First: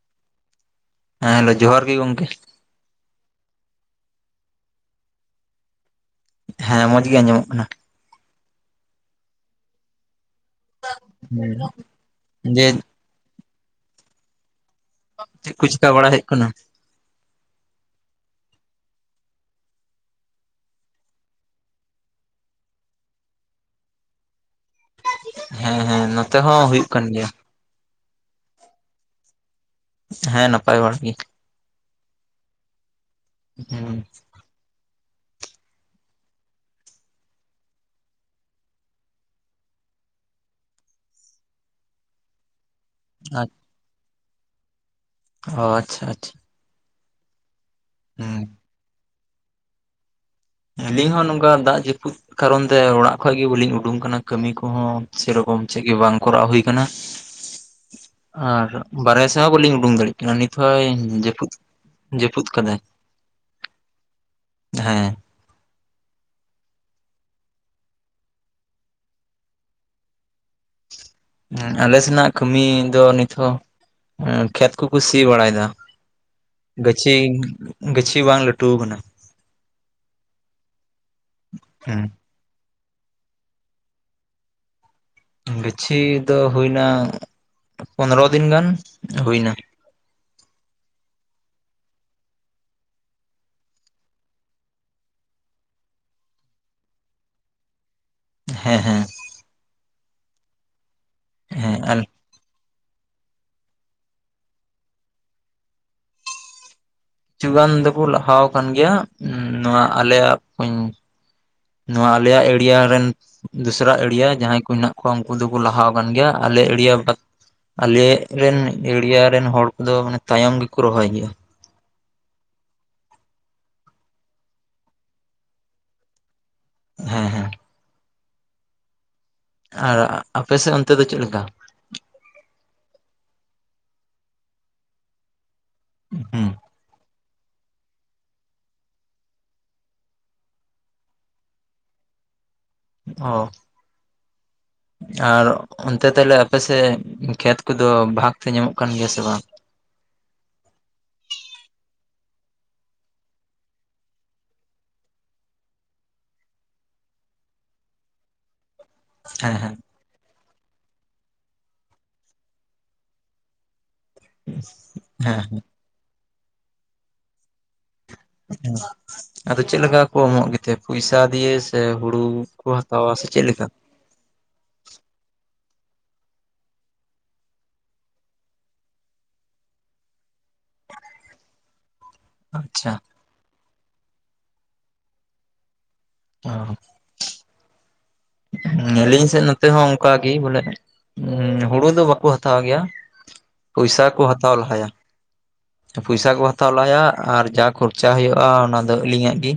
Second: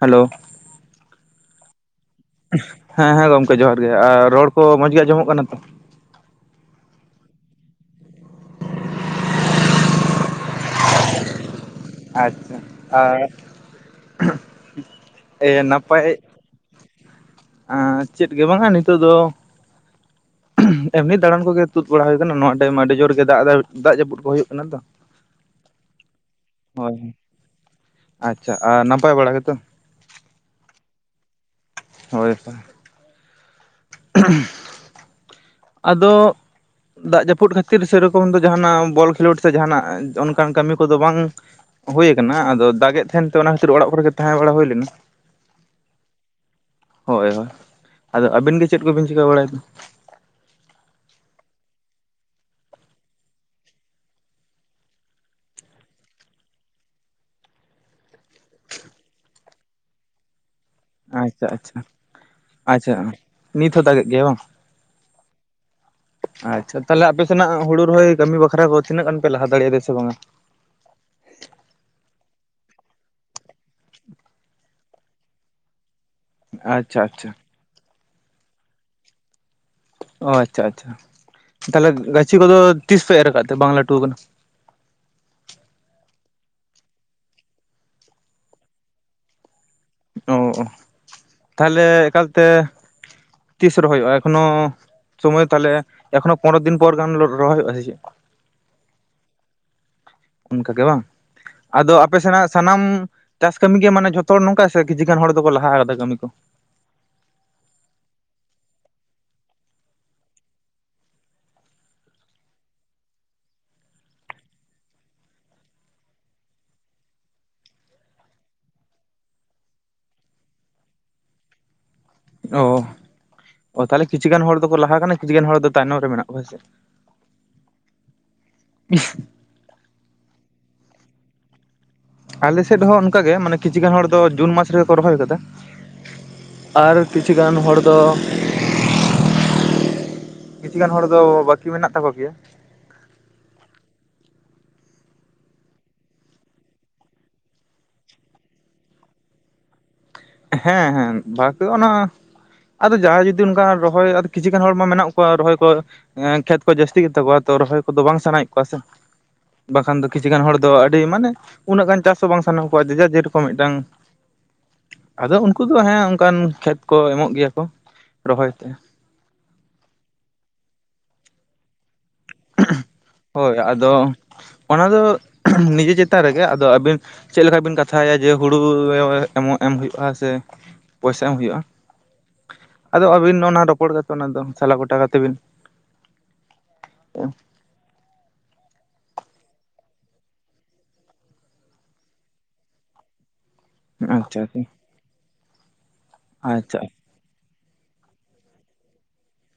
Hello ᱦᱮᱸ hello ᱡᱚᱦᱟᱨ ᱜᱮ ᱜᱚᱝᱠᱮ ᱦᱮᱸ ᱦᱮᱸ ᱜᱚᱝᱠᱮ ᱡᱚᱦᱟᱨ ᱜᱮ ᱟᱨ ᱨᱚᱲ ᱠᱚ ᱢᱚᱸᱡᱽ ᱜᱮ ᱟᱸᱡᱚᱢᱚᱜ ᱠᱟᱱᱟ ᱛᱚ, ᱦᱮᱸ ᱢᱚᱸᱡᱽ ᱜᱮ ᱟᱸᱡᱚᱢᱚᱜ ᱠᱟᱱᱟ᱾ [inaudible] ᱟᱪᱪᱷᱟ ᱡᱮ ᱟᱨ ᱪᱮᱫ ᱮᱭᱟ ᱠᱚ ᱪᱤᱠᱟ ᱱᱟᱯᱟᱭ ᱵᱟᱲᱟ ᱦᱩᱭᱩᱜ ᱠᱟᱱᱟ ᱟᱸ ᱪᱮᱫ ᱜᱮ ᱵᱟᱝᱟ ᱱᱤᱛᱚᱜ ᱫᱚ ᱮᱢᱱᱤ ᱫᱟᱬᱟᱱ ᱠᱚᱜᱮ ᱛᱩᱫ ᱵᱟᱲᱟ ᱦᱩᱭ ᱠᱟᱱᱟ ᱱᱚᱣᱟ ᱴᱟᱭᱤᱢ ᱢᱟ ᱟᱹᱰᱤ ᱡᱳᱨ ᱜᱮ ᱫᱟᱜ ᱫᱟᱜ ᱡᱟᱹᱯᱩᱫ ᱠᱚ ᱦᱩᱭᱩᱜ ᱠᱟᱱᱟ ᱛᱚ᱾ ᱦᱮᱸ ᱦᱮᱸ ᱱᱚᱛᱮ ᱦᱚᱸ ᱦᱩᱭᱩᱜ ᱦᱳᱭ ᱠᱟᱱ ᱜᱮᱭᱟ᱾ ᱟᱪᱪᱷᱟ ᱟᱨ ᱱᱟᱯᱟᱭ ᱵᱟᱲᱟ ᱜᱮᱛᱚ᱾ ᱦᱮᱸ ᱱᱟᱯᱟᱭ ᱵᱟᱲᱟ ᱜᱮ᱾ ᱦᱳᱭ [unintelligible] ᱦᱩᱸ ᱟᱫᱚ ᱫᱟᱜ ᱡᱟᱹᱯᱩᱫ ᱠᱷᱟᱹᱛᱤᱨ ᱥᱮᱨᱚᱠᱚᱢ ᱫᱚ ᱡᱟᱦᱟᱱᱟᱜ ᱵᱚᱞ ᱠᱷᱮᱞᱳᱰ ᱥᱮ ᱡᱟᱦᱟᱱᱟᱜ ᱚᱱᱠᱟᱱ ᱠᱟᱹᱢᱤ ᱠᱚᱫᱚ ᱵᱟᱝ - ᱦᱳᱭ ᱠᱟᱱᱟ᱾ ᱟᱫᱚ ᱫᱟᱜᱮᱫ ᱛᱟᱦᱮᱱ ᱛᱮ, ᱚᱱᱟ ᱠᱷᱟᱹᱛᱤᱨ ᱚᱲᱟᱜ ᱠᱚᱨᱮ ᱜᱮ ᱛᱟᱦᱮᱸ ᱵᱟᱲᱟ ᱦᱩᱭ ᱞᱮᱱᱟ ᱾ ᱚ ᱟᱪᱪᱷᱟ, ᱟᱪᱪᱷᱟ ᱾ ᱦᱳᱭ, ᱦᱳᱭ᱾ ᱟᱫᱚ ᱟᱹᱵᱤᱱ ᱜᱮ ᱪᱮᱫ ᱠᱚᱵᱤᱱ ᱪᱤᱠᱟᱹ ᱵᱟᱲᱟᱭ ᱫᱟ? ᱟᱹᱞᱤᱧ ᱦᱚᱸ ᱱᱚᱝᱠᱟ ᱫᱟᱜ ᱡᱟᱹᱯᱩᱫ ᱠᱟᱨᱚᱱ ᱛᱮ ᱚᱲᱟᱜ ᱠᱷᱚᱡᱽ ᱜᱮ ᱵᱟᱹᱞᱤᱧ ᱩᱰᱩᱝ ᱠᱟᱱᱟ ᱠᱟᱹᱢᱤ ᱠᱚ ᱦᱚᱸ ᱥᱮᱨᱚᱠᱚᱢ ᱪᱮᱫ ᱜᱮ ᱵᱟᱝ ᱠᱚᱨᱟᱣ ᱦᱳᱭ ᱠᱟᱱᱟ ᱾ [inaudible] ᱟᱨ ᱵᱟᱨᱦᱮ ᱥᱮᱸ ᱦᱚᱸ ᱵᱟᱹᱞᱤ ᱩᱰᱩᱝ ᱫᱟᱲᱮᱜᱼᱟ᱾ ᱱᱤᱛ ᱦᱚᱸᱭ ᱟᱪᱪᱷᱟ ᱡᱟᱹᱯᱩᱫ, ᱟᱪᱪᱷᱟ ᱡᱟᱹᱯᱩᱫ ᱠᱟᱫᱟᱭ ᱾ ᱟᱪᱪᱷᱟ ᱱᱤᱛ ᱦᱚᱸ ᱫᱟᱜᱮᱜ ᱜᱮᱭᱟ ᱵᱟᱝ? ᱦᱮᱸ ᱾ ᱟᱪᱪᱷᱟ ᱛᱟᱦᱚᱞᱮ ᱟᱯᱮ ᱥᱮᱱᱟᱜ ᱦᱳᱲᱳ ᱨᱚᱦᱚᱭ ᱠᱟᱹᱢᱤ ᱵᱟᱠᱷᱨᱟ ᱠᱚ ᱛᱤᱱᱟᱹᱜ ᱜᱟᱱ ᱯᱮ ᱞᱟᱦᱟ ᱫᱟᱲᱮᱭᱟᱫ-ᱟ ᱥᱮ ᱵᱟᱝᱼᱟ? ᱩᱸ ᱟᱞᱮ ᱥᱮᱱᱟᱜ ᱠᱟᱹᱢᱤ ᱫᱚ ᱱᱤᱛ ᱦᱚᱸ ᱩᱸ ᱠᱷᱮᱛ ᱠᱚᱠᱚ ᱥᱤ ᱵᱟᱲᱟᱭ ᱫᱟ ᱾ ᱟᱪᱪᱷᱟ ᱜᱟᱹᱪᱷᱤ, ᱟᱪᱪᱷᱟ ᱜᱟᱹᱪᱷᱤ ᱵᱟᱝ ᱞᱟᱹᱴᱩ ᱠᱟᱱᱟ ᱾ ᱚ ᱟᱪᱪᱷᱟ, ᱟᱪᱪᱷᱟ ᱛᱟᱦᱚᱞᱮ ᱜᱟᱹᱪᱷᱤ ᱠᱚᱫᱚ ᱛᱤᱥ ᱯᱮ ᱮᱨ ᱠᱟᱫ ᱛᱮ ᱵᱟᱝ ᱞᱟᱹᱴᱩ ᱠᱟᱱᱟ? ᱜᱟᱹᱪᱷᱤ ᱫᱚ ᱦᱳᱭ ᱱᱟ ᱯᱚᱸᱫᱽᱨᱚ ᱫᱤᱱ ᱜᱟᱱ ᱦᱳᱭ ᱱᱟ᱾ ᱚ ᱛᱟᱦᱚᱞᱮ ᱮᱠᱟᱞ ᱛᱮ ᱛᱤᱥ ᱨᱚᱦᱚᱭᱚᱜᱼᱟ? ᱮᱠᱷᱚᱱᱚ ᱥᱚᱢᱚᱭ ᱛᱟᱦᱚᱞᱮ ᱮᱠᱷᱚᱱᱚ ᱯᱚᱸᱱᱮᱨᱚ ᱫᱤᱱ ᱯᱚᱨ ᱜᱟᱱ ᱨᱚᱦᱚᱭ ᱦᱳᱭᱳᱜᱼᱟ ᱥᱮ ᱪᱮᱫ ᱦᱮᱸ, ᱦᱮᱸ᱾ ᱚᱱᱠᱟ ᱜᱮ ᱵᱟᱝ, ᱦᱮᱸ ᱟᱫᱚ ᱟᱨ ᱟᱯᱮ ᱥᱮᱱᱟᱜ ᱥᱟᱱᱟᱢ ᱪᱟᱥ ᱠᱟᱹᱢᱤ ᱜᱮ ᱢᱟᱱᱮ ᱡᱷᱚᱛᱚ ᱦᱚᱲ ᱱᱚᱝᱠᱟ ᱥᱮ, ᱠᱤᱪᱷᱩ ᱜᱟᱱ ᱦᱚᱲ ᱫᱚ ᱠᱚ ᱞᱟᱦᱟ ᱠᱟᱫᱟ ᱠᱟᱹᱢᱤ ᱠᱚ? ᱠᱤᱪᱷᱩ ᱜᱟᱱ ᱫᱚ ᱠᱚ ᱞᱟᱦᱟᱣ ᱠᱟᱱ ᱜᱮᱭᱟ᱾ ᱩᱸ ᱱᱚᱶᱟ ᱟᱞᱮᱭᱟᱜ ᱠᱩ ᱱᱚᱣᱟ ᱟᱞᱮᱭᱟᱜ ᱮᱨᱤᱭᱟ ᱨᱮᱱ ᱫᱩᱥᱨᱟ ᱮᱲᱤᱭᱟ ᱡᱟᱦᱟᱸᱭ ᱠᱚ ᱦᱮᱱᱟᱜ ᱠᱚᱣᱟ, ᱩᱱᱠᱩ ᱫᱚ ᱠᱚ ᱞᱟᱦᱟ ᱟᱠᱟᱱ ᱜᱮᱭᱟ, ᱟᱞᱮ ᱮᱲᱤᱭᱟ ᱵᱟ ᱟᱞᱮ ᱨᱮᱱ ᱮᱲᱤᱭᱟ ᱨᱮᱱ ᱦᱚᱲ ᱠᱚ ᱫᱚ ᱢᱟᱱᱮ ᱛᱟᱭᱚᱢ ᱜᱮ ᱠᱚ ᱨᱚᱦᱚᱭ ᱜᱮᱭᱟ ᱾ ᱚ ᱛᱟᱦᱚᱞᱮ ᱠᱤᱪᱷᱩ ᱜᱟᱱ ᱦᱚᱲ ᱫᱚ ᱠᱚ ᱞᱟᱦᱟ ᱠᱟᱱᱟ, ᱠᱤᱪᱷᱩ ᱜᱟᱱ ᱦᱚᱲ ᱫᱚ ᱛᱟᱭᱱᱚᱢ ᱨᱮ ᱢᱮᱱᱟᱜ ᱠᱚᱣᱟ ᱥᱮ ᱾ ᱦᱮᱸ, ᱦᱮᱸ ᱾ [inaudible] ᱟᱨ ᱟᱯᱮ ᱥᱮᱫ ᱚᱱᱛᱮ ᱫᱚ ᱪᱮᱫ ᱞᱮᱠᱟ? ᱟᱞᱮ ᱥᱮᱫ ᱦᱚᱸ ᱚᱱᱠᱟ ᱜᱮ, ᱢᱟᱱᱮ ᱠᱤᱪᱷᱩ ᱜᱟᱱ ᱦᱚᱲ ᱫᱚ ᱡᱩᱱ ᱢᱟᱥ ᱨᱮᱜᱮ ᱠᱚ ᱨᱚᱦᱚᱭ ᱠᱟᱫᱟ ᱦᱩᱸ ᱟᱨ ᱠᱤᱪᱷᱩ ᱜᱟᱱ ᱦᱚᱲ ᱫᱚ ᱠᱤᱪᱷᱩ ᱜᱟᱱ ᱦᱚᱲ ᱫᱚ ᱵᱟᱠᱤ ᱢᱮᱱᱟᱜ ᱛᱟᱠᱚ ᱜᱮᱭᱟ ᱾ ᱚ ᱟᱨ ᱚᱱᱛᱮ ᱛᱟᱦᱚᱞᱮ ᱟᱯᱮ ᱥᱮᱫ ᱠᱷᱮᱛ ᱠᱚ ᱫᱚ ᱵᱷᱟᱜᱽ ᱛᱮ ᱧᱟᱢᱚᱜ ᱠᱟᱱ ᱜᱮᱭᱟ ᱥᱮ ᱵᱟᱝ? ᱦᱮᱸ, ᱦᱮᱸ ᱵᱷᱟᱜᱽ ᱛᱮ ᱫᱚ ᱚᱱᱟ ᱟᱫᱚ ᱡᱟᱦᱟᱸᱭ ᱡᱩᱫᱤ ᱚᱱᱠᱟ ᱨᱚᱦᱚᱭ ᱟᱨ ᱠᱤᱪᱷᱩ ᱜᱟᱱ ᱦᱚᱲ ᱢᱟ ᱢᱮᱱᱟᱜ ᱠᱚᱣᱟ ᱨᱚᱦᱚᱭ ᱠᱚ ᱠᱷᱮᱛ ᱠᱚ ᱡᱟᱹᱥᱛᱤ ᱜᱮᱛᱟ ᱠᱚᱣᱟ ᱛᱚ, ᱨᱚᱦᱚᱭ ᱠᱚ ᱫᱚ ᱵᱟᱝ ᱥᱟᱱᱟᱭᱮᱫ ᱠᱚᱣᱟ ᱥᱮ ᱦᱮᱸ ᱦᱮᱸ ᱾ ᱵᱟᱠᱷᱟᱱ ᱫᱚ ᱠᱤᱪᱷᱩ ᱜᱟᱱ ᱦᱚᱲ ᱫᱚ ᱟᱹᱰᱤ ᱢᱟᱱᱮ ᱩᱱᱟᱹᱜ ᱜᱟᱱ ᱪᱟᱥ ᱦᱚᱸ ᱵᱟᱝ ᱥᱟᱱᱟ ᱠᱚᱣᱟ ᱡᱮᱨᱚᱠᱚᱢ ᱢᱤᱫᱴᱟᱝ [inaudible] ᱟᱫᱚ ᱩᱱᱠᱩ ᱫᱚ ᱦᱮᱸ ᱚᱱᱠᱟᱱ ᱠᱷᱮᱛ ᱠᱚ ᱮᱢᱚᱜ ᱜᱮᱭᱟ ᱠᱚ ᱾ ᱟᱫᱚ ᱪᱮᱫ ᱞᱮᱠᱟ ᱠᱚ ᱮᱢᱚᱜ ᱜᱮᱛᱮ, ᱯᱚᱭᱥᱟ ᱫᱤᱭᱮ ᱥᱮ ᱦᱩᱲᱩ? ᱠᱚ ᱦᱟᱛᱟᱣᱟ ᱥᱮ ᱪᱮᱫ ᱦᱳᱭ, ᱞᱮᱠᱟ? ᱟᱫᱚ ᱚᱱᱟ ᱫᱚ ᱱᱤᱡᱮ ᱪᱮᱛᱟᱱ ᱨᱮᱜᱮ, ᱟᱫᱚ ᱟᱹᱵᱤᱱ ᱪᱮᱫ ᱞᱮᱠᱟ ᱵᱤᱱ ᱠᱟᱛᱷᱟᱭᱟ ᱡᱮ, ᱦᱩᱲᱩ ᱮ-ᱮᱢᱚᱜ ᱮᱢ ᱦᱩᱭᱩᱜᱼᱟ ᱥᱮ ᱯᱚᱭᱥᱟ ᱮᱢ ᱦᱳᱭᱳᱜᱼᱟ᱾ ᱟᱪᱪᱷᱟ ᱟᱫᱚ ᱟᱵᱤᱱ ᱚᱱᱟ ᱨᱚᱯᱚᱲ ᱠᱟᱛᱮ ᱚᱱᱟ ᱫᱚ ᱥᱟᱞᱟ ᱜᱚᱴᱟ ᱠᱟᱛᱮ ᱵᱤᱱ ᱚ [inaudible] [unintelligible] ᱥᱮ ᱱᱚᱛᱮ ᱦᱚᱸ ᱚᱱᱠᱟ ᱜᱮ ᱵᱚᱞᱮ᱾ ᱦᱳᱲᱳ ᱫᱚ ᱵᱟᱠᱚ ᱦᱟᱛᱟᱣ ᱜᱮᱭᱟ ᱾ ᱯᱚᱭᱥᱟ ᱠᱚ ᱟᱪᱪᱷᱟ ᱦᱟᱸᱛᱟᱣ ᱟᱪᱪᱷᱟ ᱞᱟᱦᱟᱭᱟ, ᱯᱚᱭᱥᱟ ᱠᱚ ᱦᱟᱸᱛᱟᱣ ᱟᱪᱪᱷᱟ ᱞᱟᱦᱟᱭᱟ ᱾ ᱟᱨ ᱡᱟ ᱠᱷᱚᱨᱪᱟ ᱦᱳᱭᱳᱜᱼᱟ, ᱚᱱᱟ ᱫᱚ ᱟᱹᱞᱤᱧᱟᱜ ᱜᱮ,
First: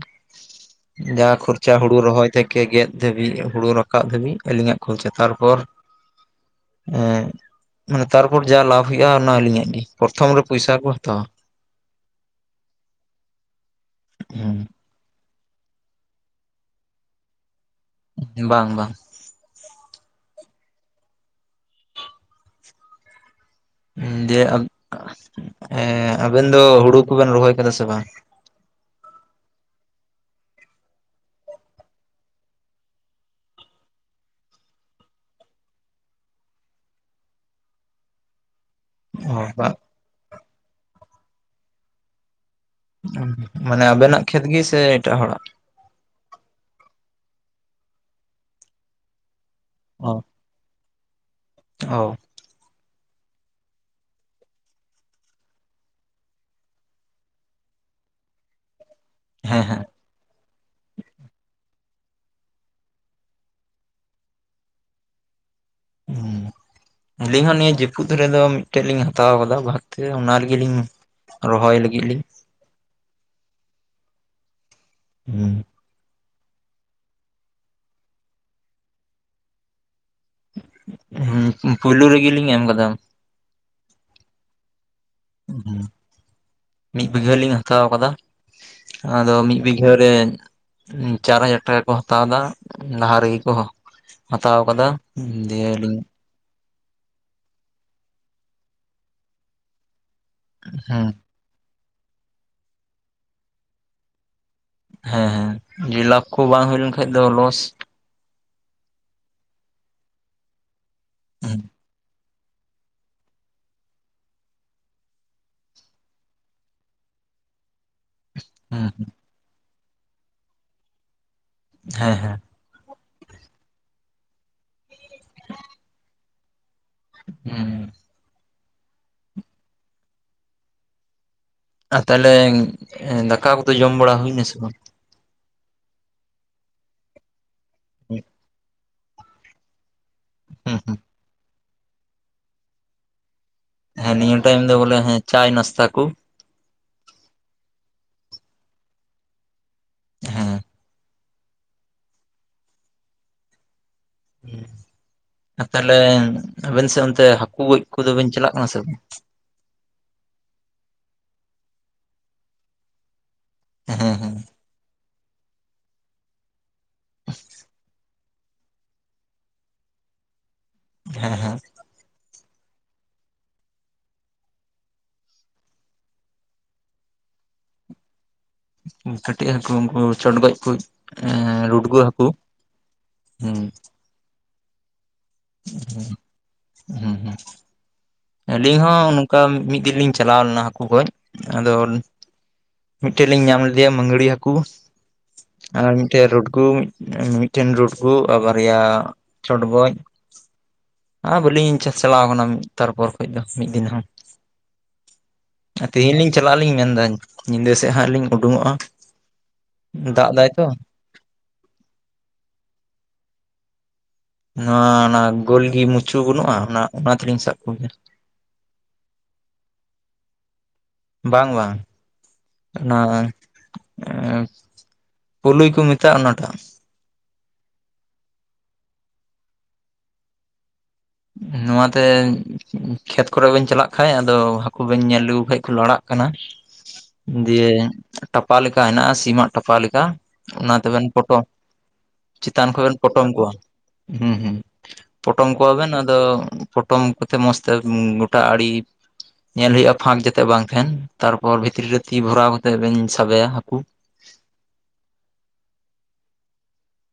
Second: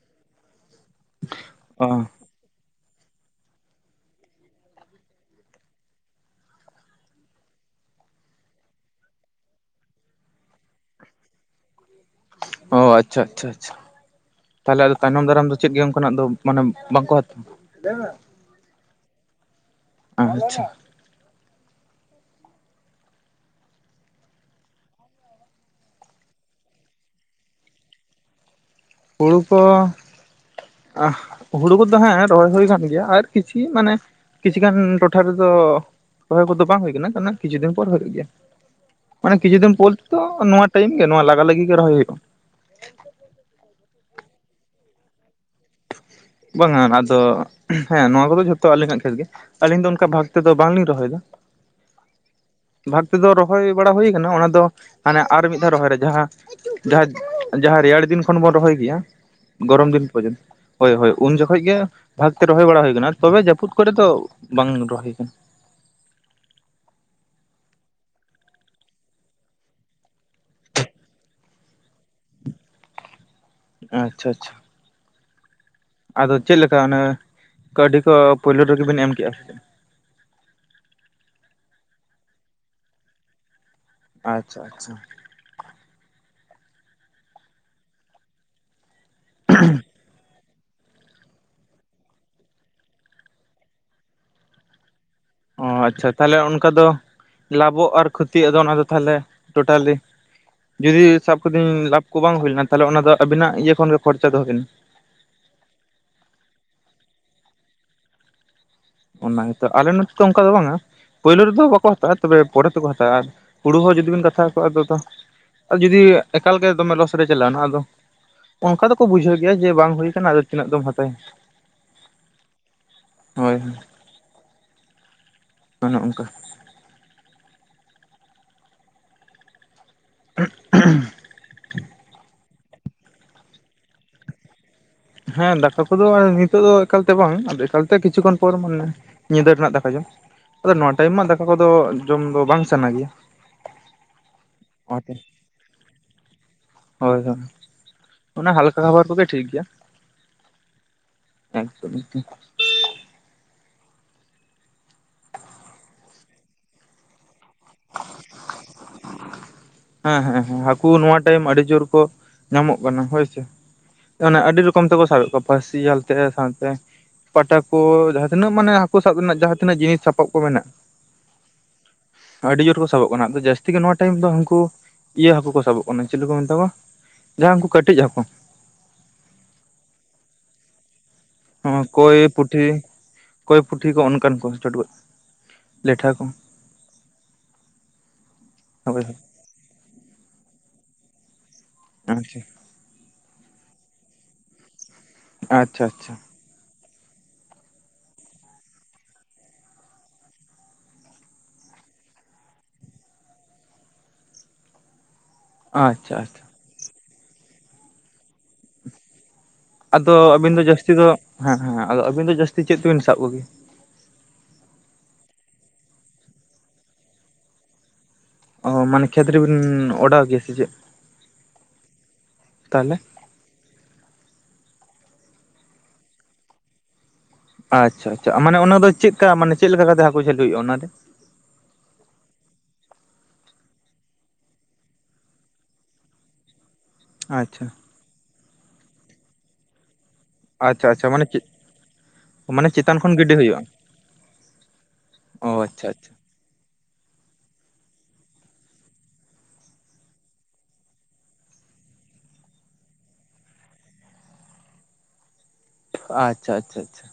ᱡᱟ ᱠᱷᱚᱨᱪᱟ ᱚ ᱦᱩᱲᱩ ᱨᱚᱦᱚᱭ ᱛᱮ ᱜᱮ ᱜᱮᱫ ᱫᱷᱟᱹᱵᱤᱡᱽ ᱦᱳᱲᱳ ᱨᱟᱠᱟᱵ ᱫᱷᱟᱹᱵᱤᱡ, ᱟᱹᱞᱤᱧᱟᱜ ᱠᱷᱚᱨᱪᱟ᱾ ᱛᱟᱨᱯᱚᱨ ᱮ ᱢᱟᱱᱮ ᱛᱟᱨᱯᱚᱨ ᱡᱟ ᱞᱟᱵᱷ ᱦᱳᱭᱳᱜᱼᱟ, ᱚᱱᱟ ᱟᱹᱞᱤᱧᱟᱜ ᱜᱮ ᱯᱚᱨᱚᱛᱷᱚᱢ ᱨᱮ ᱯᱚᱭᱥᱟ ᱠᱚ ᱦᱟᱛᱟᱣᱟ ᱾ ᱚ ᱟᱪᱪᱷᱟ, ᱟᱪᱪᱷᱟ, ᱟᱪᱪᱷᱟ ᱛᱟᱦᱚᱞᱮ ᱟᱫᱚ ᱛᱟᱭᱱᱚᱢ ᱫᱟᱨᱟᱢ ᱫᱚ ᱪᱮᱫ ᱜᱮ ᱚᱱᱠᱟᱱᱟᱜ ᱫᱚ ᱢᱟᱱᱮ ᱵᱟᱝ ᱠᱚ [inaudible] ᱵᱟᱝ, ᱵᱟᱝ ᱾ ᱟᱪᱪᱷᱟ ᱾ ᱫᱤᱭᱮ ᱦᱮᱸ ᱟᱵᱮᱱ ᱫᱚ ᱦᱩᱲᱩ ᱠᱩᱵᱮᱱ ᱨᱚᱦᱚᱭ ᱠᱟᱫᱟ ᱥᱮ ᱵᱟᱝ? ᱦᱩᱲᱩ ᱠᱚ ᱟᱦᱚ ᱦᱩᱲᱩ ᱠᱚᱫᱚ ᱦᱮᱸ ᱨᱚᱦᱚᱭ ᱦᱩᱭ ᱠᱟᱱ ᱜᱮᱭᱟ, ᱟᱨ ᱠᱤᱪᱷᱩ ᱢᱟᱱᱮ ᱠᱤᱪᱷᱩ ᱜᱟᱱ ᱴᱚᱴᱷᱟ ᱨᱮᱫᱚ ᱨᱚᱦᱚᱭ ᱠᱚᱫᱚ ᱵᱟᱝ ᱦᱩᱭ ᱠᱟᱱᱟ, ᱚᱱᱮ ᱠᱤᱪᱷᱩ ᱫᱤᱱ ᱯᱚᱨ ᱦᱩᱭᱩᱜ ᱜᱮᱭᱟ ᱾ ᱚ ᱢᱟᱱᱮ ᱠᱤᱪᱷᱩ ᱫᱤᱱ ᱵᱟᱝ ᱯᱚᱨ ᱛᱚ, ᱱᱚᱣᱟ ᱴᱟᱭᱤᱢ ᱜᱮ ᱱᱚᱣᱟ ᱞᱟᱜᱟ ᱞᱟᱹᱜᱤᱫ ᱜᱮ ᱨᱚᱦᱚᱭ ᱦᱩᱭᱩᱜᱼᱟ ᱾ ᱢᱟᱱᱮ ᱟᱵᱮᱱᱟᱜ ᱠᱷᱮᱛ ᱜᱮ ᱥᱮ ᱮᱴᱟᱜ ᱦᱚᱲᱟᱜ? ᱵᱟᱝ ᱟᱱ ᱟᱫᱚ ᱦᱮᱸ ᱱᱚᱣᱟ ᱠᱚᱫᱚ ᱡᱷᱚᱛᱚ ᱟᱹᱞᱤᱧᱟᱜ ᱠᱷᱮᱛ ᱜᱮ, ᱟᱹᱞᱤᱧ ᱫᱚ ᱚᱱᱠᱟ ᱚ ᱵᱷᱟᱜ ᱛᱮᱫᱚ ᱵᱟᱝ ᱞᱤᱧ ᱨᱚᱦᱚᱭ ᱫᱚ ᱾ ᱚ ᱵᱷᱟᱜ ᱛᱮᱫᱚ ᱨᱚᱦᱚᱭ ᱵᱟᱲᱟ ᱦᱩᱭ ᱠᱟᱱᱟ, ᱚᱱᱟ ᱫᱚ ᱦᱟᱱᱮ ᱟᱨ ᱢᱤᱫ ᱫᱷᱟᱣ ᱨᱚᱦᱚᱭ ᱨᱮ ᱡᱟᱦᱟᱸ ᱡᱟᱦᱟᱸ, ᱡᱟᱦᱟᱸ ᱨᱮᱭᱟᱲ ᱫᱤᱱ ᱠᱷᱚᱱ ᱵᱚᱱ ᱨᱚᱦᱚᱭ ᱜᱮᱭᱟ, ᱦᱮᱸ ᱦᱮᱸ ᱜᱚᱨᱚᱢ ᱫᱤᱱ ᱯᱚᱨᱡᱚᱱᱛᱚ ᱦᱳᱭ, ᱦᱳᱭ ᱩᱱ ᱡᱚᱠᱷᱚᱱ ᱜᱮ ᱵᱷᱟᱜᱽ ᱛᱮ ᱨᱚᱦᱚᱭ ᱵᱟᱲᱟ ᱦᱩᱭᱩ ᱠᱟᱱᱟ, ᱛᱚᱵᱮ ᱡᱟᱹᱯᱩᱫ ᱠᱚᱨᱮ ᱫᱚ ᱵᱟᱝ ᱨᱚᱦᱚᱭ ᱠᱟᱱᱟ ᱾ ᱦᱩᱸ [inaudible] ᱟᱹᱞᱤᱧ ᱦᱚᱸ ᱱᱤᱭᱟᱹ ᱡᱟᱹᱯᱩᱫ ᱨᱮᱫᱚ ᱢᱤᱫᱴᱮᱱ ᱞᱤᱧ ᱦᱟᱛᱟᱣ ᱠᱟᱫᱟ ᱵᱷᱟᱜ ᱛᱮ ᱚᱱᱟ ᱨᱮᱜᱮ ᱞᱤᱧ ᱨᱚᱦᱚᱭ ᱞᱟᱹᱜᱤᱫ ᱞᱤᱧ ᱾ ᱟᱪᱷᱟ, ᱟᱪᱪᱷᱟ ᱾ ᱦᱩᱸ ᱾ ᱟᱫᱚ ᱪᱮᱫ ᱞᱮᱠᱟ ᱚᱱᱟ ᱠᱟᱹᱣᱰᱤ ᱠᱚ ᱯᱳᱭᱞᱳ ᱨᱮᱜᱮᱵᱤᱱ ᱮᱢᱠᱮᱜᱼᱟ ᱥᱮ ᱦᱩᱸ ᱯᱩᱭᱞᱩ ᱨᱮᱜᱤ ᱞᱤᱧ ᱮᱢ ᱠᱟᱫᱟ ᱾ ᱟᱪᱪᱷᱟ, ᱟᱪᱪᱷᱟ ᱾ ᱦᱩᱸ ᱢᱤᱫ ᱵᱤᱜᱷᱟᱹ ᱞᱤᱧ ᱦᱟᱛᱟᱣ ᱠᱟᱫᱟ ᱾ ᱟᱫᱚ ᱢᱤᱫ ᱵᱤᱜᱷᱟᱹ ᱨᱮ ᱪᱟᱨ ᱦᱟᱡᱟᱨ ᱴᱟᱠᱟ ᱠᱚ ᱦᱟᱛᱟᱣ ᱫᱟ, ᱞᱟᱦᱟ ᱨᱮᱜᱮ ᱠᱚ ᱦᱟᱛᱟᱣ ᱟᱠᱟᱫᱟ ᱾ ᱦᱩᱸ ᱫᱤᱭᱮ ᱚ ᱟᱹᱞᱤᱧ ᱟᱪᱪᱷᱟ ᱛᱟᱦᱚᱞᱮ ᱚᱱᱠᱟ ᱫᱚ ᱞᱟᱵᱚᱜ ᱟᱨ ᱠᱷᱚᱛᱤᱭᱟᱜ ᱫᱚ ᱚᱱᱟ ᱫᱚ ᱛᱟᱦᱚᱞᱮ ᱴᱳᱴᱟᱞᱤ ᱡᱩᱫᱤ ᱦᱮᱸ ᱥᱟᱵ ᱠᱟᱹᱫᱟᱹᱧ ᱞᱟᱵᱷ ᱠᱚ ᱵᱟᱝ ᱦᱩᱭ ᱞᱮᱱᱟ, ᱛᱟᱦᱚᱞᱮ ᱚᱱᱟ ᱫᱚ ᱟᱵᱤᱱᱟᱜ ᱤᱭᱟᱹ ᱠᱷᱚᱱ ᱜᱮ ᱠᱷᱚᱨᱪᱟ ᱫᱚ ᱦᱩᱭ ᱱᱟ ᱾ ᱦᱮᱸ, ᱦᱮᱸ ᱡᱩᱫᱤ ᱞᱟᱵᱷ ᱠᱚ ᱵᱟᱝ ᱦᱩᱭ ᱞᱮᱱᱠᱷᱟᱡ ᱫᱚ ᱞᱚᱥ ᱾ ᱚᱱᱟ ᱜᱮᱛᱚ, ᱟᱞᱮ ᱱᱚᱛᱮ ᱫᱚ ᱚᱱᱠᱟ ᱫᱚ ᱵᱟᱝᱼᱟ, ᱯᱳᱭᱞᱳ ᱦᱩᱸ ᱨᱮᱫᱚ ᱵᱟᱠᱚ ᱦᱟᱛᱟᱣᱟ ᱾ ᱛᱚᱵᱮ ᱯᱚᱨᱮ ᱛᱮᱠᱚ ᱦᱟᱛᱟᱣᱼᱟ, ᱟᱨ ᱦᱩᱲᱩ ᱦᱚᱸ ᱡᱩᱫᱤ ᱵᱤᱱ ᱠᱟᱛᱷᱟ ᱟᱠᱳ ᱟᱫᱚ ᱛᱚ ᱡᱩᱫᱤ ᱮᱠᱟᱞ ᱜᱮ ᱫᱚᱢᱮ ᱞᱚᱥ ᱨᱮ ᱪᱟᱞᱟᱣᱱᱟ ᱟᱫᱚ ᱚᱱᱠᱟ ᱦᱩᱸ ᱫᱚᱠᱚ ᱵᱩᱡᱷᱟᱹᱣ ᱜᱮᱭᱟ ᱡᱮ ᱵᱟᱝ ᱦᱩᱭ ᱠᱟᱱᱟ, ᱟᱫᱚ ᱛᱤᱱᱟᱹᱜ ᱫᱚᱢ ᱦᱟᱛᱟᱣᱟ ᱾ ᱦᱮᱸ, ᱦᱮᱸ ᱾ ᱦᱳᱭ ᱦᱳᱭ ᱚᱱᱮ ᱚᱱᱠᱟᱼᱼ ᱦᱩᱸ [inaudible] ᱟᱨ ᱛᱟᱦᱞᱮ ᱫᱟᱠᱟ ᱠᱚᱫᱚ ᱡᱚᱢ ᱵᱟᱲᱟ ᱦᱩᱭ ᱱᱟ ᱥᱮ ᱵᱟᱝ ᱦᱮᱸ ᱫᱟᱠᱟ ᱠᱚᱫᱚ ᱱᱤᱛᱚᱜ ᱫᱚ ᱮᱠᱟᱞ ᱛᱮ ᱵᱟᱝ ᱮᱠᱟᱞ ᱛᱮ ᱠᱤᱪᱷᱩ ᱠᱷᱚᱱ ᱯᱚᱨ ᱢᱟᱱᱮᱼᱼ ᱧᱤᱫᱟᱹ ᱨᱮᱱᱟᱜ ᱫᱟᱠᱟ ᱡᱚᱢ ᱟᱫᱚ ᱦᱩᱸ ᱱᱚᱣᱟ ᱦᱩᱸ ᱴᱟᱭᱤᱢ ᱢᱟ ᱫᱟᱠᱟ ᱠᱚᱫᱚ ᱡᱚᱢ ᱫᱚ ᱵᱟᱝ ᱥᱟᱱᱟ ᱜᱮᱭᱟ ᱦᱮᱸ ᱱᱤᱭᱟᱹ ᱴᱟᱭᱤᱢ ᱫᱚ ᱵᱚᱞᱮ ᱚᱱᱟᱛᱮ ᱦᱮᱸ ᱪᱟᱭ ᱱᱟᱥᱛᱟ ᱠᱚ ᱦᱳᱭ ᱦᱳᱭ ᱚᱱᱟ ᱦᱟᱞᱠᱟ ᱠᱷᱟᱵᱟᱨ ᱠᱚ ᱜᱮ ᱴᱷᱤᱠ ᱜᱮᱭᱟ ᱦᱮᱸ [unintelligible] ᱟ ᱛᱟᱦᱞᱮ ᱟᱵᱮᱱ ᱥᱮᱫ ᱚᱱᱛᱮ ᱦᱟᱹᱠᱩ ᱜᱚᱡ ᱠᱚᱫᱚ ᱵᱮᱱ ᱪᱟᱞᱟᱜ ᱠᱟᱱᱟ ᱥᱮ ᱵᱟᱝ ᱦᱮᱸ ᱦᱮᱸ ᱦᱮᱸ ᱦᱟᱹᱠᱩ ᱱᱚᱣᱟ ᱴᱟᱭᱤᱢ ᱟᱹᱰᱤ ᱡᱳᱨ ᱠᱚ ᱧᱟᱢᱚᱜ ᱠᱟᱱᱟ ᱦᱳᱭ ᱥᱮ ᱦᱮᱸ ᱦᱮᱸ [unintelligible] ᱟᱹᱰᱤ ᱨᱚᱠᱚᱢ ᱠᱚᱢ ᱛᱮᱠᱚ ᱥᱟᱵᱮᱫ ᱠᱚᱣᱟ ᱯᱟᱹᱥᱤ ᱡᱟᱞ ᱛᱮ ᱥᱟᱶ ᱛᱮᱼᱼ ᱯᱟᱴᱟ ᱠᱚ, ᱡᱟᱦᱟᱸ ᱛᱤᱱᱟᱹᱜ ᱢᱟᱱᱮ ᱦᱟᱹᱠᱳ ᱥᱟᱵ ᱨᱮᱱᱟᱜ ᱡᱟᱦᱟᱸ ᱛᱤᱱᱟᱹᱜ ᱡᱤᱱᱤᱥ ᱥᱟᱯᱟᱵ ᱠᱚ ᱢᱮᱱᱟᱜ ᱦᱮᱸ ᱦᱮᱸ ᱟᱹᱰᱤ ᱡᱳᱨ ᱠᱚ ᱥᱟᱵᱚᱜ ᱠᱟᱱᱟ ᱟᱫᱚ ᱡᱟᱹᱥᱛᱤ ᱜᱮ ᱱᱚᱣᱟ ᱴᱟᱭᱤᱢ ᱫᱚ ᱦᱟᱹᱱᱠᱩ᱾ ᱤᱭᱟᱹ ᱦᱟᱹᱠᱳ ᱠᱚ ᱥᱟᱵᱚᱜ ᱠᱟᱱᱟ, ᱪᱤᱞᱤ ᱠᱚ ᱢᱮᱛᱟ ᱠᱚᱣᱟ ᱡᱟᱦᱟᱸ ᱩᱱᱠᱩ ᱠᱟᱹᱴᱤᱡ ᱦᱟᱹᱠᱳ᱾ ᱠᱟᱹᱴᱤᱡ ᱦᱟᱹᱠᱳ, ᱩᱱᱠᱩ ᱪᱚᱰᱜᱚᱡ ᱠᱩᱡᱼᱼ ᱦᱚᱸ ᱠᱳᱭ ᱯᱩᱴᱷᱤ, ᱠᱳᱭ ᱦᱩᱸ ᱯᱩᱴᱷᱤ ᱠᱚ ᱚᱱᱠᱟᱱ ᱠᱚ ᱪᱚᱰᱜᱚᱡ ᱞᱮᱴᱷᱟ ᱠᱚ᱾ ᱦᱩᱸ ᱦᱩᱸ ᱟᱹᱞᱤᱧ ᱦᱚᱸ ᱦᱳᱭ ᱦᱳᱭ ᱩᱱ᱾ ᱚᱠᱟ ᱢᱤᱫ ᱫᱤᱱ ᱞᱤᱧ ᱪᱟᱞᱟᱣ ᱞᱮᱱᱟ ᱦᱟᱹᱠᱩ ᱜᱚᱡ, ᱟᱫᱚᱼᱼ [unintelligible] ᱢᱤᱫᱴᱮᱡ ᱞᱤᱧ ᱧᱟᱢ ᱞᱮᱫᱮᱭᱟ ᱢᱟᱹᱜᱽᱲᱤ ᱦᱟᱹᱠᱩ, ᱟᱪᱪᱷᱟ ᱟᱨ ᱟᱪᱪᱷᱟ ᱢᱤᱫᱴᱮᱡ ᱨᱳᱰᱜᱩ ᱢᱤᱫᱼᱢᱤᱫ᱾ ᱴᱮᱱᱼᱨᱩᱰᱜᱩ ᱟᱨ ᱵᱟᱨᱭᱟ ᱪᱚᱰᱜᱚᱡᱼᱼ ᱟᱨ ᱵᱟᱹᱞᱤᱧ ᱪᱟᱥ ᱪᱟᱞᱟᱣ ᱠᱟᱱᱟ ᱢᱤᱫ ᱛᱟᱨᱯᱚᱨ ᱠᱷᱚᱡ ᱫᱚ ᱢᱤᱫ ᱫᱤᱱ ᱦᱚᱸ᱾ ᱟ ᱛᱮᱦᱮᱧ ᱟᱪᱪᱷᱟ ᱞᱤᱧ ᱟᱪᱪᱷᱟ ᱪᱟᱞᱟᱜ ᱟᱹᱞᱤᱧ ᱢᱮᱱ ᱫᱟᱹᱧ, ᱧᱤᱫᱟᱹ ᱥᱮᱜ ᱦᱟᱸᱜ ᱞᱤᱧ ᱩᱸᱰᱩᱝᱚᱜᱼᱟ᱾ ᱟᱫᱚ ᱟᱵᱤᱱ ᱫᱚ ᱡᱟᱹᱥᱛᱤ ᱫᱚ, ᱦᱮᱸ ᱦᱮᱸ ᱟᱫᱚ ᱟᱵᱤᱱ ᱫᱚ ᱡᱟᱹᱥᱛᱤ ᱪᱮᱫ ᱛᱮᱵᱤᱱ ᱥᱟᱵ ᱠᱚᱜᱮᱭᱟ? ᱱᱚᱣᱟ ᱚᱱᱟ ᱜᱳᱞᱜᱮ ᱢᱩᱪᱩ ᱵᱟᱹᱱᱩᱜᱼᱟ ᱚᱱᱟ, ᱚᱱᱟ ᱛᱮᱞᱤᱧ ᱥᱟᱵ ᱠᱚᱜᱮᱭᱟ᱾ ᱚ ᱢᱟᱱᱮ ᱠᱷᱮᱛ ᱨᱮᱵᱤᱱ ᱚᱰᱟᱣ ᱜᱮᱭᱟ ᱥᱮ ᱪᱮᱫ? ᱵᱟᱝ ᱵᱟᱝ ᱛᱟᱦᱚᱞᱮ ᱱᱚᱜᱼᱚᱭ ᱟᱸ ᱯᱩᱞᱩᱭ ᱠᱚ ᱢᱮᱛᱟᱜᱼᱟ ᱚᱱᱟᱴᱟᱜ᱾ ᱟᱪᱪᱷᱟ ᱟᱪᱪᱷᱟ, ᱢᱟᱱᱮ ᱚᱱᱟ ᱫᱚ ᱪᱮᱫᱠᱟ ᱢᱟᱱᱮ ᱪᱮᱫ ᱞᱮᱠᱟ ᱠᱟᱛᱮ ᱦᱟᱹᱠᱳ ᱡᱷᱟᱹᱞᱤ ᱦᱳᱭᱳᱜᱼᱟ ᱚᱱᱟ ᱨᱮ? ᱱᱚᱣᱟ ᱛᱮᱧᱼᱼ ᱠᱷᱮᱛ ᱠᱚᱨᱮ ᱵᱤᱱ ᱪᱟᱞᱟᱜ ᱠᱷᱟᱸᱡ ᱟᱫᱚ ᱦᱟᱠᱳ ᱵᱤᱱ ᱧᱮᱞ ᱟᱹᱜᱩ ᱠᱮᱜᱼᱠᱚ ᱞᱟᱲᱟᱜ ᱠᱟᱱᱟ [inaudible] ᱫᱤᱭᱮ, ᱴᱟᱯᱟ ᱞᱮᱠᱟ ᱦᱮᱱᱟᱜᱼᱟ ᱥᱤᱢᱟᱜ ᱴᱟᱯᱟ ᱞᱮᱠᱟ ᱚᱱᱟ ᱛᱮ ᱟᱪᱪᱷᱟ ᱵᱤᱱ ᱟᱪᱪᱷᱟ ᱢᱟᱱᱮ ᱯᱚᱴᱚᱢ ᱪᱮᱫ ᱪᱤᱛᱟᱱ ᱢᱟᱱᱮ ᱠᱷᱚᱡ ᱵᱤᱱ ᱪᱮᱛᱟᱱ ᱠᱷᱚᱱ ᱯᱚᱴᱚᱢ ᱜᱤᱰᱤ ᱠᱚᱣᱟ, ᱦᱩᱭᱩᱜᱼᱟ ᱦᱩᱸ ᱦᱩᱸ ᱯᱚᱴᱚᱢ ᱚ ᱠᱚᱣᱟ ᱟᱪᱪᱷᱟ ᱵᱤᱱ ᱟᱪᱪᱷᱟ ᱟᱫᱚᱼᱼ ᱛᱚ ᱯᱚᱴᱚᱢ ᱠᱚᱛᱮ ᱢᱚᱸᱡᱽᱛᱮ ᱜᱚᱴᱟ ᱟᱹᱲᱤᱼᱼ ᱧᱮᱞ ᱦᱩᱭᱩᱜᱼᱟ ᱯᱷᱟᱸᱠ ᱡᱟᱛᱮ ᱵᱟᱝ ᱛᱟᱦᱮᱱ ᱛᱟᱨᱯᱚᱨ ᱵᱷᱤᱛᱨᱤ ᱨᱮ ᱛᱤ ᱵᱷᱚᱨᱟᱣ ᱠᱟᱛᱮᱜ ᱞᱤᱧ ᱥᱟᱵᱮᱭᱟ ᱦᱟᱹᱠᱩ᱾ ᱟᱪᱪᱷᱟ ᱟᱪᱪᱷᱟ ᱟᱪᱪᱷᱟ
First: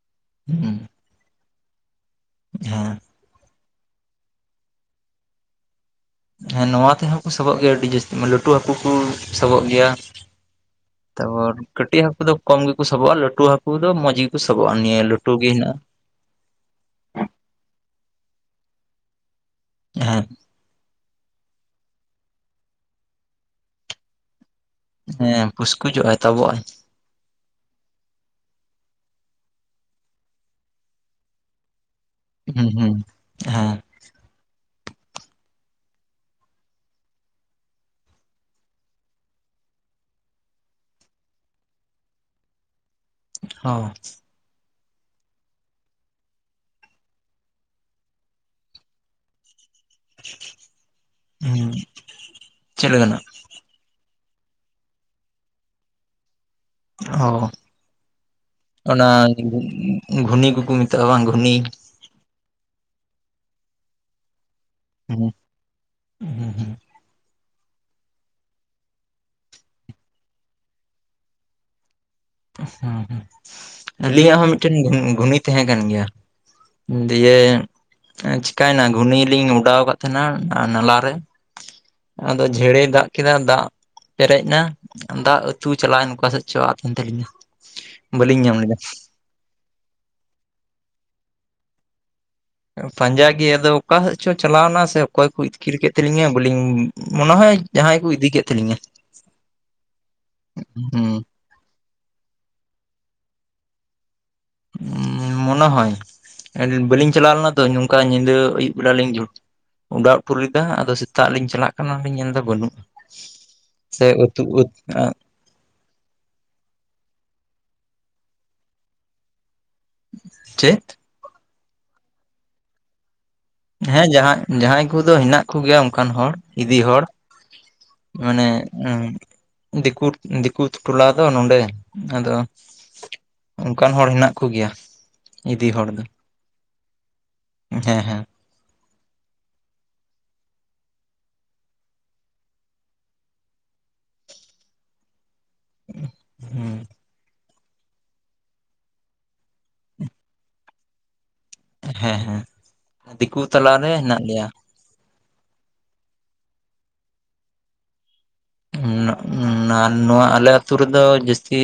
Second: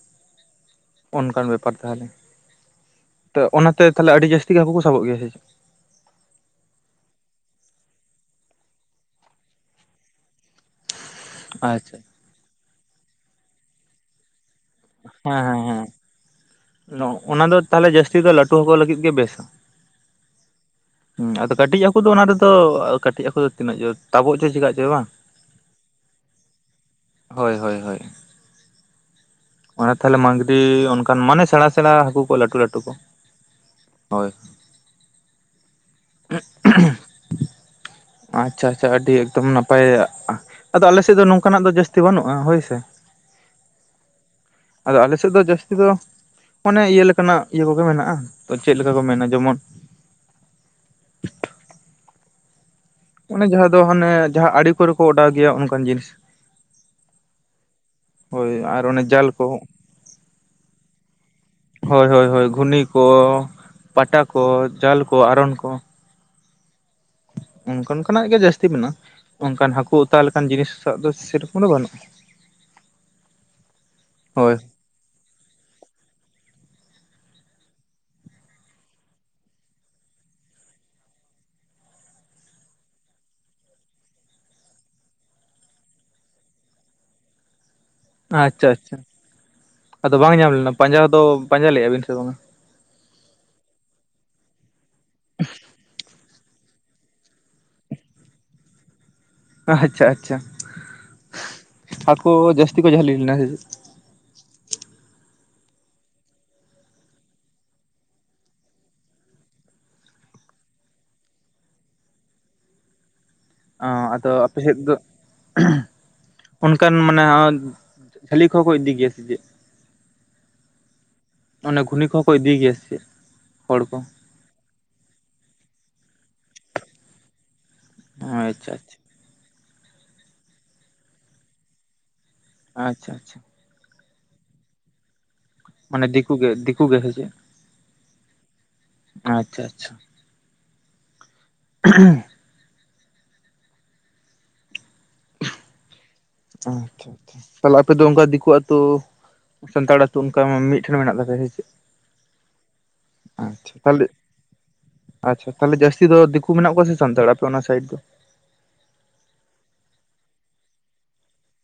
ᱦᱩᱸ ᱚᱱᱠᱟᱱ ᱵᱮᱯᱟᱨ ᱛᱟᱦᱚᱞᱮᱼᱼ [unintelligible] ᱛᱚ ᱚᱱᱟ ᱛᱮ ᱛᱟᱦᱚᱞᱮ ᱟᱹᱰᱤ ᱡᱟᱹᱥᱛᱤ ᱜᱮ ᱦᱟᱹᱠᱩ ᱠᱚ ᱥᱟᱵᱚᱜ ᱜᱮᱭᱟ ᱥᱮ ᱪᱮᱫ? ᱦᱮᱸ ᱱᱚᱣᱟ ᱛᱮᱦᱚᱸ ᱠᱚ ᱥᱟᱵᱚᱜ ᱜᱮᱭᱟ ᱟᱹᱰᱤ ᱡᱟᱹᱥᱛᱤ, ᱞᱟᱹᱴᱩ ᱦᱟᱠᱩ ᱠᱚ ᱥᱟᱵᱚᱜ ᱜᱮᱭᱟ᱾ ᱛᱟᱨᱯᱚᱨ ᱟᱪᱪᱷᱟ ᱠᱟᱹᱴᱤᱡ ᱦᱟᱹᱠᱩ ᱫᱚ ᱠᱚᱢ ᱜᱮᱠᱚ ᱥᱟᱵᱚᱜᱼᱟ, ᱞᱟᱹᱴᱩ ᱦᱟᱹᱠᱩ ᱫᱚ ᱢᱚᱡᱽ ᱜᱮᱠᱚ ᱥᱟᱵᱚᱜᱼᱟ, ᱱᱤᱭᱟᱹ ᱞᱟᱹᱴᱩ ᱜᱮ ᱦᱮᱱᱟᱜᱼᱟ᱾ ᱱᱚ ᱚᱱᱟ ᱫᱚ ᱛᱟᱦᱚᱞᱮ ᱡᱟᱹᱥᱛᱤ ᱫᱚ ᱞᱟᱹᱴᱩ ᱦᱟᱠᱩ ᱞᱟᱹᱜᱤᱫ ᱜᱮ ᱵᱮᱥᱟ᱾ ᱦᱮᱸ ᱦᱩᱸ ᱟᱫᱚ ᱠᱟᱹᱴᱤᱡ ᱦᱟᱹᱠᱩ ᱫᱚ ᱚᱱᱟ ᱨᱮᱫᱚ, ᱟᱫᱚ ᱠᱟᱹᱴᱤᱡ ᱦᱟᱹᱠᱩ ᱫᱚ ᱛᱤᱱᱟᱹᱜ ᱡᱳᱨ ᱛᱟᱵᱚᱜ ᱪᱚᱭ ᱪᱮᱠᱟᱜ ᱪᱚᱭ ᱵᱟᱝ᱾ ᱦᱮᱸ ᱯᱩᱥᱠᱩᱡᱚᱜᱼᱟᱭ ᱛᱟᱵᱚᱜᱼᱟᱭ᱾ ᱦᱳᱭ ᱦᱳᱭ ᱦᱳᱭ᱾ ᱚᱱᱟ ᱛᱟᱦᱚᱞᱮ ᱢᱟᱺᱜᱽᱨᱤ ᱚᱱᱠᱟᱱ ᱢᱟᱱᱮ ᱥᱮᱬᱟ ᱥᱮᱬᱟ ᱦᱟᱹᱠᱩ ᱠᱚ ᱞᱟᱹᱴᱩ ᱦᱩᱸ ᱞᱟᱹᱴᱩ ᱠᱚ, ᱦᱩᱸ ᱦᱮᱸ ᱦᱳᱭ ᱟᱪᱪᱷᱟ ᱟᱪᱪᱷᱟ ᱟᱹᱰᱤ ᱮᱠᱫᱚᱢ ᱱᱟᱯᱟᱭᱟᱜᱼᱟ᱾ ᱟᱫᱚ ᱟᱞᱮ ᱥᱮᱫ ᱫᱚ ᱱᱚᱝᱠᱟᱱᱟᱜ ᱫᱚ ᱡᱟᱹᱥᱛᱤ ᱵᱟᱹᱱᱩᱜᱼᱟ, ᱦᱳᱭ ᱥᱮ᱾ ᱦᱚᱸ ᱟᱫᱚ ᱟᱞᱮ ᱥᱮᱫ ᱫᱚ ᱡᱟᱹᱥᱛᱤ ᱫᱚ ᱚᱱᱮ ᱤᱭᱟᱹ ᱞᱮᱠᱟᱱᱟᱜ ᱤᱭᱟᱹ ᱠᱚᱜᱮ ᱢᱮᱱᱟᱜᱼᱟ, ᱛᱚ ᱪᱮᱫ ᱞᱮᱠᱟ ᱠᱚ ᱢᱮᱱᱟ ᱡᱮᱢᱚᱱ ᱦᱩᱸ ᱪᱮᱫ ᱞᱮᱠᱟᱱᱟᱜ? ᱚᱱᱮ ᱡᱟᱦᱟᱸ ᱫᱚ ᱦᱟᱱᱮ ᱡᱟᱦᱟᱸ ᱟᱲᱮ ᱠᱚᱨᱮ ᱠᱚ ᱚᱰᱟᱣ ᱜᱮᱭᱟ ᱚᱱᱠᱟᱱ ᱡᱤᱱᱤᱥ᱾ ᱚ ᱦᱳᱭ ᱟᱨ ᱚᱱᱮ ᱚᱱᱟ ᱡᱟᱞ ᱠᱚ ᱜᱷᱩᱱᱤ ᱠᱩᱠᱩ ᱢᱮᱛᱟᱜᱼᱟ ᱵᱟᱝ ᱜᱷᱩᱱᱤ᱾ ᱦᱳᱭ ᱦᱳᱭ ᱦᱳᱭ ᱜᱷᱩᱱᱤ ᱠᱚ, ᱯᱟᱴᱟ ᱠᱚ, ᱡᱟᱞ ᱠᱚ, ᱦᱩᱸ ᱟᱨᱚᱱ ᱠᱚ᱾ ᱦᱩᱸ ᱦᱩᱸ ᱚᱱᱠᱟ ᱠᱟᱱᱟᱜ ᱜᱮ ᱡᱟᱹᱥᱛᱤ ᱢᱮᱱᱟᱜᱼᱟ, ᱚᱱᱠᱟᱱ ᱦᱟᱹᱠᱩ ᱚᱛᱟ ᱞᱮᱠᱟᱱ ᱡᱤᱱᱤᱥᱟᱜ ᱫᱚ ᱥᱮᱨᱚᱠᱚᱢ ᱫᱚ ᱵᱟᱹᱱᱩᱜ ᱦᱩᱸᱸᱦᱩᱸ ᱟᱹᱞᱤᱧᱟᱜ ᱦᱚᱸ ᱦᱳᱭ ᱢᱤᱫ ᱴᱮᱱ ᱜᱷᱩᱼᱜᱷᱩᱱᱤ ᱛᱟᱦᱮᱸ ᱠᱟᱱ ᱜᱮᱭᱟ ᱫᱤᱭᱮ ᱟᱸ ᱪᱤᱠᱟᱹᱭᱱᱟ ᱜᱷᱩᱱᱤ ᱞᱤᱧ ᱚᱰᱟᱣ ᱠᱟᱫ ᱛᱟᱦᱮᱱᱟ ᱱᱟᱞᱟᱨᱮ ᱟᱫᱚ ᱡᱷᱮᱲᱮᱭ ᱫᱟᱜ ᱠᱮᱫᱟ, ᱫᱟᱜ ᱯᱮᱨᱮᱡ ᱱᱟ, ᱫᱟᱜ ᱟᱹᱛᱩ ᱪᱟᱞᱟᱣᱮᱱ ᱚᱠᱟ ᱥᱮᱫ ᱪᱚ ᱟᱫᱮᱱ ᱛᱟᱹᱟᱞᱤᱧᱟ ᱟᱪᱪᱷᱟ ᱟᱪᱪᱷᱟ, ᱟᱫᱚ ᱵᱟᱝ ᱧᱟᱢ ᱞᱮᱱᱟ ᱯᱟᱸᱡᱟ ᱫᱚ ᱯᱟᱸᱡᱟ ᱞᱮᱫᱼᱟ ᱵᱤᱱ ᱥᱮ ᱵᱟᱝᱼᱟ? ᱯᱟᱸᱡᱟ ᱜᱮ ᱟᱫᱚ ᱚᱠᱟ ᱥᱮᱫ ᱪᱚ ᱪᱟᱞᱟᱣᱱᱟ ᱥᱮ ᱚᱠᱚᱭ ᱠᱩ ᱤᱛᱠᱤᱨ ᱠᱮᱫ ᱛᱟᱹᱞᱤᱧᱟ ᱵᱟᱹᱞᱤᱧ ᱢᱚᱱᱟ ᱦᱚᱭ ᱡᱟᱦᱟᱸᱭ ᱠᱩ ᱤᱫᱤ ᱠᱮᱫ ᱛᱟᱹᱞᱤᱧᱟ ᱟᱪᱪᱷᱟ ᱟᱪᱪᱷᱟ, ᱦᱩᱸ ᱦᱟᱠᱳ ᱡᱟᱹᱥᱛᱤ ᱠᱚ ᱡᱷᱟᱹᱞᱤ ᱞᱤᱱᱟ ᱥᱮ ᱪᱮᱫ? ᱢᱚᱱᱮ ᱦᱳᱭ, ᱟᱹᱞᱤᱧ ᱵᱟᱹᱞᱤᱧ ᱪᱟᱞᱟᱣ ᱞᱮᱱᱟ ᱛᱚ ᱱᱚᱝᱠᱟ ᱧᱤᱫᱟᱹ ᱟᱹᱭᱩᱵ ᱵᱤᱞᱟ ᱞᱤᱧ [unintelligible] ᱚᱸᱰᱟᱣ ᱩᱴᱩ ᱞᱮᱫᱟ ᱟᱫᱚ ᱥᱮᱛᱟᱜ ᱞᱤᱧ ᱪᱟᱞᱟᱜ ᱠᱟᱱᱟᱞᱤᱧ ᱧᱮᱞᱫᱟ ᱵᱟᱹᱱᱩᱜ ᱥᱮ ᱟᱫᱚ ᱩᱛᱩ ᱟᱯᱮ ᱩᱫ ᱥᱮᱫ ᱫᱚ [inaudible] ᱼᱟ ᱚᱱᱠᱟᱱ ᱢᱟᱱᱮ [unintelligible] ᱠᱷᱟᱹᱞᱤ ᱠᱚᱦᱚᱸ ᱠᱚ ᱤᱫᱤ ᱜᱮᱭᱟ ᱥᱮ ᱪᱮᱫ? ᱪᱮᱫ? ᱚᱱᱮ ᱜᱷᱩᱱᱤ ᱠᱚᱦᱚᱸ ᱠᱚ ᱤᱫᱤ ᱜᱮᱭᱟ ᱥᱮᱪᱮᱫ? ᱦᱮᱸ ᱡᱟᱦᱟᱜ, ᱡᱟᱸᱦᱟᱭ ᱠᱩᱫᱚ ᱦᱮᱱᱟᱜ ᱠᱩ ᱜᱮᱭᱟ ᱚᱱᱠᱟᱱ ᱦᱚᱲ ᱤᱫᱤ ᱦᱚᱲ ᱢᱟᱱᱮ ᱟᱪᱪᱷᱟ ᱟᱪᱪᱷᱟ [unintelligible] ᱫᱤᱠᱩᱴᱼᱫᱤᱠᱩ ᱴᱚᱞᱟ ᱫᱚ ᱱᱚᱰᱮ ᱟᱫᱚ ᱟᱪᱪᱷᱟ ᱟᱪᱪᱷᱟ ᱚᱱᱠᱟᱱ ᱦᱚᱲ ᱦᱮᱱᱟᱜ ᱠᱩ ᱜᱮᱭᱟ ᱢᱟᱱᱮ ᱫᱤᱠᱩ ᱜᱮ ᱫᱤᱠᱩ ᱜᱮ ᱥᱮ ᱪᱮᱫ?, ᱦᱮᱸ ᱦᱮᱸ ᱟᱪᱪᱷᱟ ᱟᱪᱪᱷᱟ [unintelligible] [unintelligible] ᱟᱪᱪᱷᱟ ᱟᱪᱪᱷᱟ [unintelligible] ᱛᱟᱦᱚᱞᱮ ᱟᱯᱮ ᱫᱚ ᱚᱱᱠᱟ ᱫᱤᱠᱩ ᱟᱛᱩ ᱥᱟᱱᱛᱟᱲ ᱟᱛᱩ ᱚᱱᱠᱟ ᱢᱤᱫ ᱴᱷᱮᱱ ᱢᱮᱱᱟᱜ ᱛᱟᱯᱮᱭᱟ ᱥᱮ? [unintelligible] ᱦᱮᱸ ᱦᱮᱸ ᱫᱤᱠᱩ ᱛᱟᱞᱟ ᱟᱪᱪᱷᱟ ᱨᱮ ᱛᱟᱦᱚᱞᱮ ᱦᱮᱱᱟᱜ ᱞᱮᱭᱟ ᱟᱪᱪᱷᱟ ᱛᱟᱦᱚᱞᱮ ᱡᱟᱥᱛᱤ ᱫᱚ ᱫᱤᱠᱩ ᱢᱮᱱᱟᱜ ᱠᱚᱣᱟ ᱥᱮ ᱥᱟᱱᱛᱟᱲ ᱟᱯᱮ ᱚᱱᱟ ᱥᱟᱭᱮᱰ ᱫᱚ? ᱱᱚᱣ ᱱᱚᱣᱟ ᱟᱞᱮ ᱟᱛᱩ ᱨᱮ ᱫᱚ ᱡᱟᱹᱥᱛᱤ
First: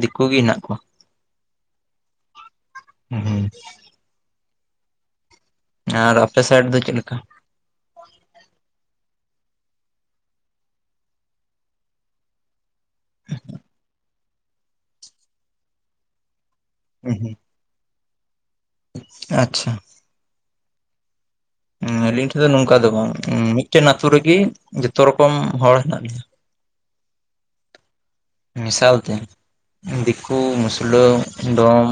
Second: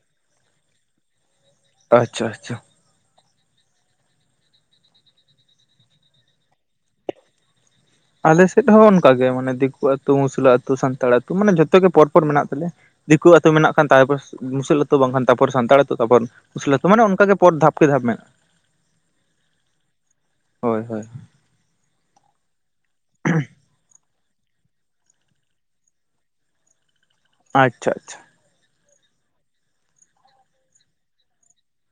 ᱫᱤᱠᱩ ᱜᱮ ᱦᱮᱱᱟᱜ ᱠᱩᱣᱟ᱾ ᱟᱪᱪᱷᱟ ᱟᱪᱪᱷᱟ᱾ ᱦᱩᱸᱻᱩᱸ ᱟᱨ ᱟᱯᱮ ᱥᱟᱭᱮᱰ ᱫᱚ ᱪᱮᱫ ᱞᱮᱠᱟ᱾ ᱟᱞᱮ ᱥᱮᱫ ᱦᱚᱸ ᱚᱱᱠᱟ ᱜᱮ ᱢᱟᱱᱮ ᱫᱤᱠᱩ ᱟᱹᱛᱩ ᱢᱩᱥᱞᱟᱹ ᱟᱹᱛᱩ ᱥᱟᱱᱛᱟᱲ ᱟᱹᱛᱩ ᱢᱟᱱᱮ ᱡᱷᱚᱛᱚ ᱜᱮ ᱯᱚᱨ ᱯᱚᱨ ᱢᱮᱱᱟᱜ ᱛᱟᱞᱮᱭᱟ᱾ ᱫᱤᱠᱩ ᱟᱛᱩ ᱢᱮᱱᱟᱜ ᱠᱷᱟᱱ ᱛᱟᱯᱳᱨ ᱢᱩᱥᱞᱟᱹ ᱟᱛᱩ ᱵᱟᱝᱠᱷᱟᱱ ᱛᱟᱨᱯᱚᱨ ᱥᱟᱱᱛᱟᱲ ᱟᱛᱩ ᱛᱟᱯᱚᱨᱼᱼ ᱠᱩᱥᱞᱟᱹ ᱠᱩ ᱢᱟᱱᱮ ᱚᱱᱠᱟ ᱦᱩᱸ ᱜᱮ ᱯᱚᱨ ᱫᱷᱟᱯ ᱠᱮ ᱫᱷᱟᱯ ᱢᱮᱱᱟᱜ ᱟᱪᱪᱷᱟ᱾ ᱦᱳᱭ, ᱦᱳᱭ ᱟᱞᱤᱧ ᱴᱷᱮᱱ ᱫᱚ ᱱᱚᱝᱠᱟ ᱫᱚ ᱵᱟᱝ ᱢᱤᱫ ᱴᱮᱱ ᱟᱛᱩ ᱨᱮ ᱜᱤ ᱡᱷᱚᱛᱚ ᱨᱚᱠᱚᱢ ᱦᱚᱲ ᱦᱮᱱᱟᱜ ᱞᱤᱧᱟ᱾ ᱟᱪᱪᱷᱟ ᱟᱪᱪᱷᱟ᱾ ᱢᱮᱥᱟᱞ ᱛᱮ ᱫᱤᱠᱩ, ᱢᱩᱥᱞᱟᱹ, ᱰᱚᱢ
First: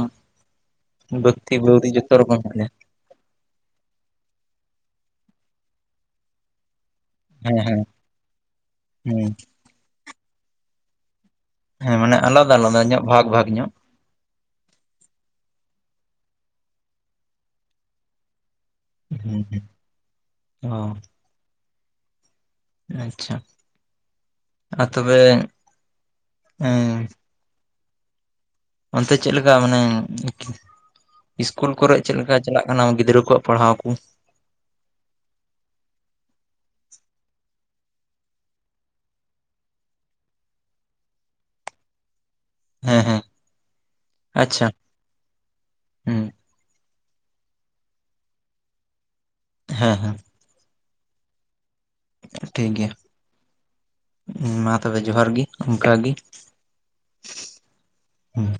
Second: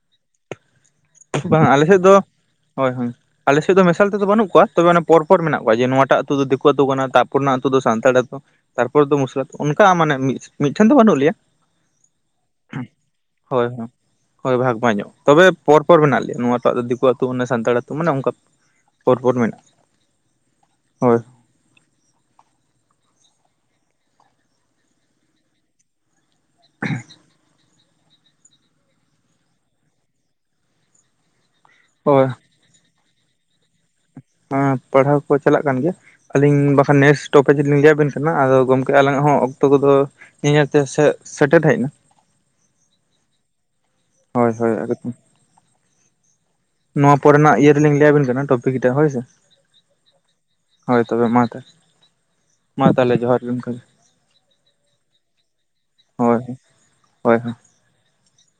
ᱵᱟᱹᱠᱛᱤ ᱵᱟᱝ ᱟᱞᱮ ᱵᱟᱹᱣᱨᱤ ᱥᱮᱫ ᱡᱚᱛᱚ ᱫᱚ ᱨᱚᱠᱚᱢ ᱢᱮᱱᱟᱜ ᱞᱮᱭᱟ᱾ ᱦᱳᱭ, ᱦᱳᱭ ᱟᱞᱮᱥᱮᱫ ᱫᱚ ᱢᱮᱥᱟᱞ ᱛᱮ ᱫᱚ ᱵᱟᱹᱱᱩᱜ ᱠᱚᱣᱟ, ᱛᱚᱵᱮ ᱯᱚᱨ ᱯᱚᱨ ᱢᱮᱱᱟᱜ ᱠᱚᱣᱟ ᱡᱮ ᱱᱚᱣᱟᱴᱟᱜ ᱟᱹᱛᱩ ᱫᱚ ᱫᱤᱠᱩ ᱟᱹᱛᱩ ᱠᱟᱱᱟ ᱛᱟᱯᱼᱼ ᱛᱩ ᱨᱮᱱᱟᱜ ᱞᱮᱭᱟ ᱫᱚ ᱦᱮᱸ ᱦᱮᱸ ᱥᱟᱱᱛᱟᱲ ᱟᱛᱩ ᱛᱟᱨᱯᱚᱨ ᱫᱚ ᱦᱮᱸ ᱢᱩᱥᱞᱟ ᱚᱱᱠᱟ ᱢᱟᱱᱮ ᱢᱤᱫ ᱴᱷᱮᱱ ᱫᱚ ᱵᱟᱹᱱᱩᱜ ᱞᱮᱭᱟ᱾ ᱦᱮᱸ ᱢᱟᱱᱮ ᱟᱞᱟᱫᱟ ᱟᱞᱟᱫᱟ ᱧᱚᱜ ᱵᱷᱟᱜᱽ ᱵᱷᱟᱜ ᱦᱳᱭ ᱧᱚᱜ ᱦᱳᱭ ᱦᱳᱭ ᱵᱷᱟᱜᱽ ᱵᱷᱟᱜᱽ ᱧᱚᱜ, ᱛᱚᱵᱮ ᱯᱚᱨᱼᱯᱚᱨ ᱢᱮᱱᱟᱜ ᱞᱮᱭᱟ ᱱᱚᱣᱟᱴᱟᱜ ᱫᱚ ᱫᱤᱠᱩ ᱟᱹᱛᱩ ᱠᱟᱱᱟ ᱢᱟᱱᱮ ᱥᱟᱱᱛᱟᱲ ᱟᱹᱛᱩ ᱢᱟᱱᱮ ᱚᱱᱠᱟ᱾ ᱯᱚᱨ ᱯᱚᱨ ᱦᱩᱸᱼ ᱢᱮᱱᱟᱜᱼᱟ ᱚ ᱦᱳᱭ ᱟᱪᱪᱷᱟ ᱟᱨ ᱛᱚᱵᱮᱼ ᱮᱸ ᱚᱱᱛᱮ ᱪᱮᱫ ᱞᱮᱠᱟ ᱢᱟᱱᱮ ᱤᱥᱠᱩᱞ ᱠᱚᱨᱮᱜ ᱦᱳᱭ ᱪᱮᱫᱼᱫᱮᱠᱟ᱾ ᱪᱟᱞᱟᱜ ᱠᱟᱱᱟ ᱜᱤᱫᱽᱨᱟᱹ ᱠᱩᱣᱟᱜ ᱯᱟᱲᱦᱟᱣ ᱠᱩᱼᱼ ᱦᱮᱸ ᱯᱟᱲᱦᱟᱣ ᱠᱩ ᱪᱟᱞᱟᱜ ᱠᱟᱱ ᱜᱮᱭᱟ᱾ ᱟᱹᱞᱤᱧ ᱵᱟᱠᱷᱟᱱ ᱱᱮᱠᱥᱴ ᱴᱚᱯᱤᱠ ᱞᱤᱧ ᱞᱟᱹᱭ ᱟᱵᱮᱱ ᱠᱟᱱᱟ ᱟᱫᱚ ᱜᱚᱢᱠᱮ ᱟᱞᱟᱝᱼᱟᱜ ᱦᱚᱸ ᱚᱠᱛᱚ ᱠᱚ ᱫᱚ, ᱧᱮᱧᱮᱞ ᱛᱮ ᱥᱮ ᱥᱮᱴᱮᱨ ᱦᱮᱡ ᱮᱱᱟ, ᱦᱮᱸ ᱦᱮᱸ ᱦᱳᱭ ᱟᱪᱪᱷᱟ ᱦᱳᱭ [inaudible] ᱦᱮᱸ ᱱᱚᱣᱟ ᱯᱚᱨᱮᱱᱟᱜ ᱤᱭᱟᱹ ᱨᱮᱞᱤᱧ ᱞᱟᱹᱭᱟᱵᱤᱱ ᱠᱟᱱᱟ ᱴᱚᱯᱤᱠᱴ ᱦᱳᱭ ᱥᱮ, ᱦᱮᱸ, ᱦᱮᱸ, ᱦᱳᱭ ᱛᱚᱵᱮ ᱢᱟ ᱛᱚᱵᱮ ᱴᱷᱤᱠ ᱢᱟ ᱜᱮᱭᱟ ᱛᱟᱦᱞᱮ ᱡᱚᱦᱟᱨ ᱜᱮ, ᱤᱱᱠᱟᱹ ᱜᱮ ᱢᱟ ᱛᱚᱵᱮ ᱡᱚᱦᱟᱨ ᱜᱤ ᱚᱱᱠᱟ ᱜᱤ ᱦᱳᱭ ᱦᱳᱭ ᱦᱳᱭ ᱦᱩᱸ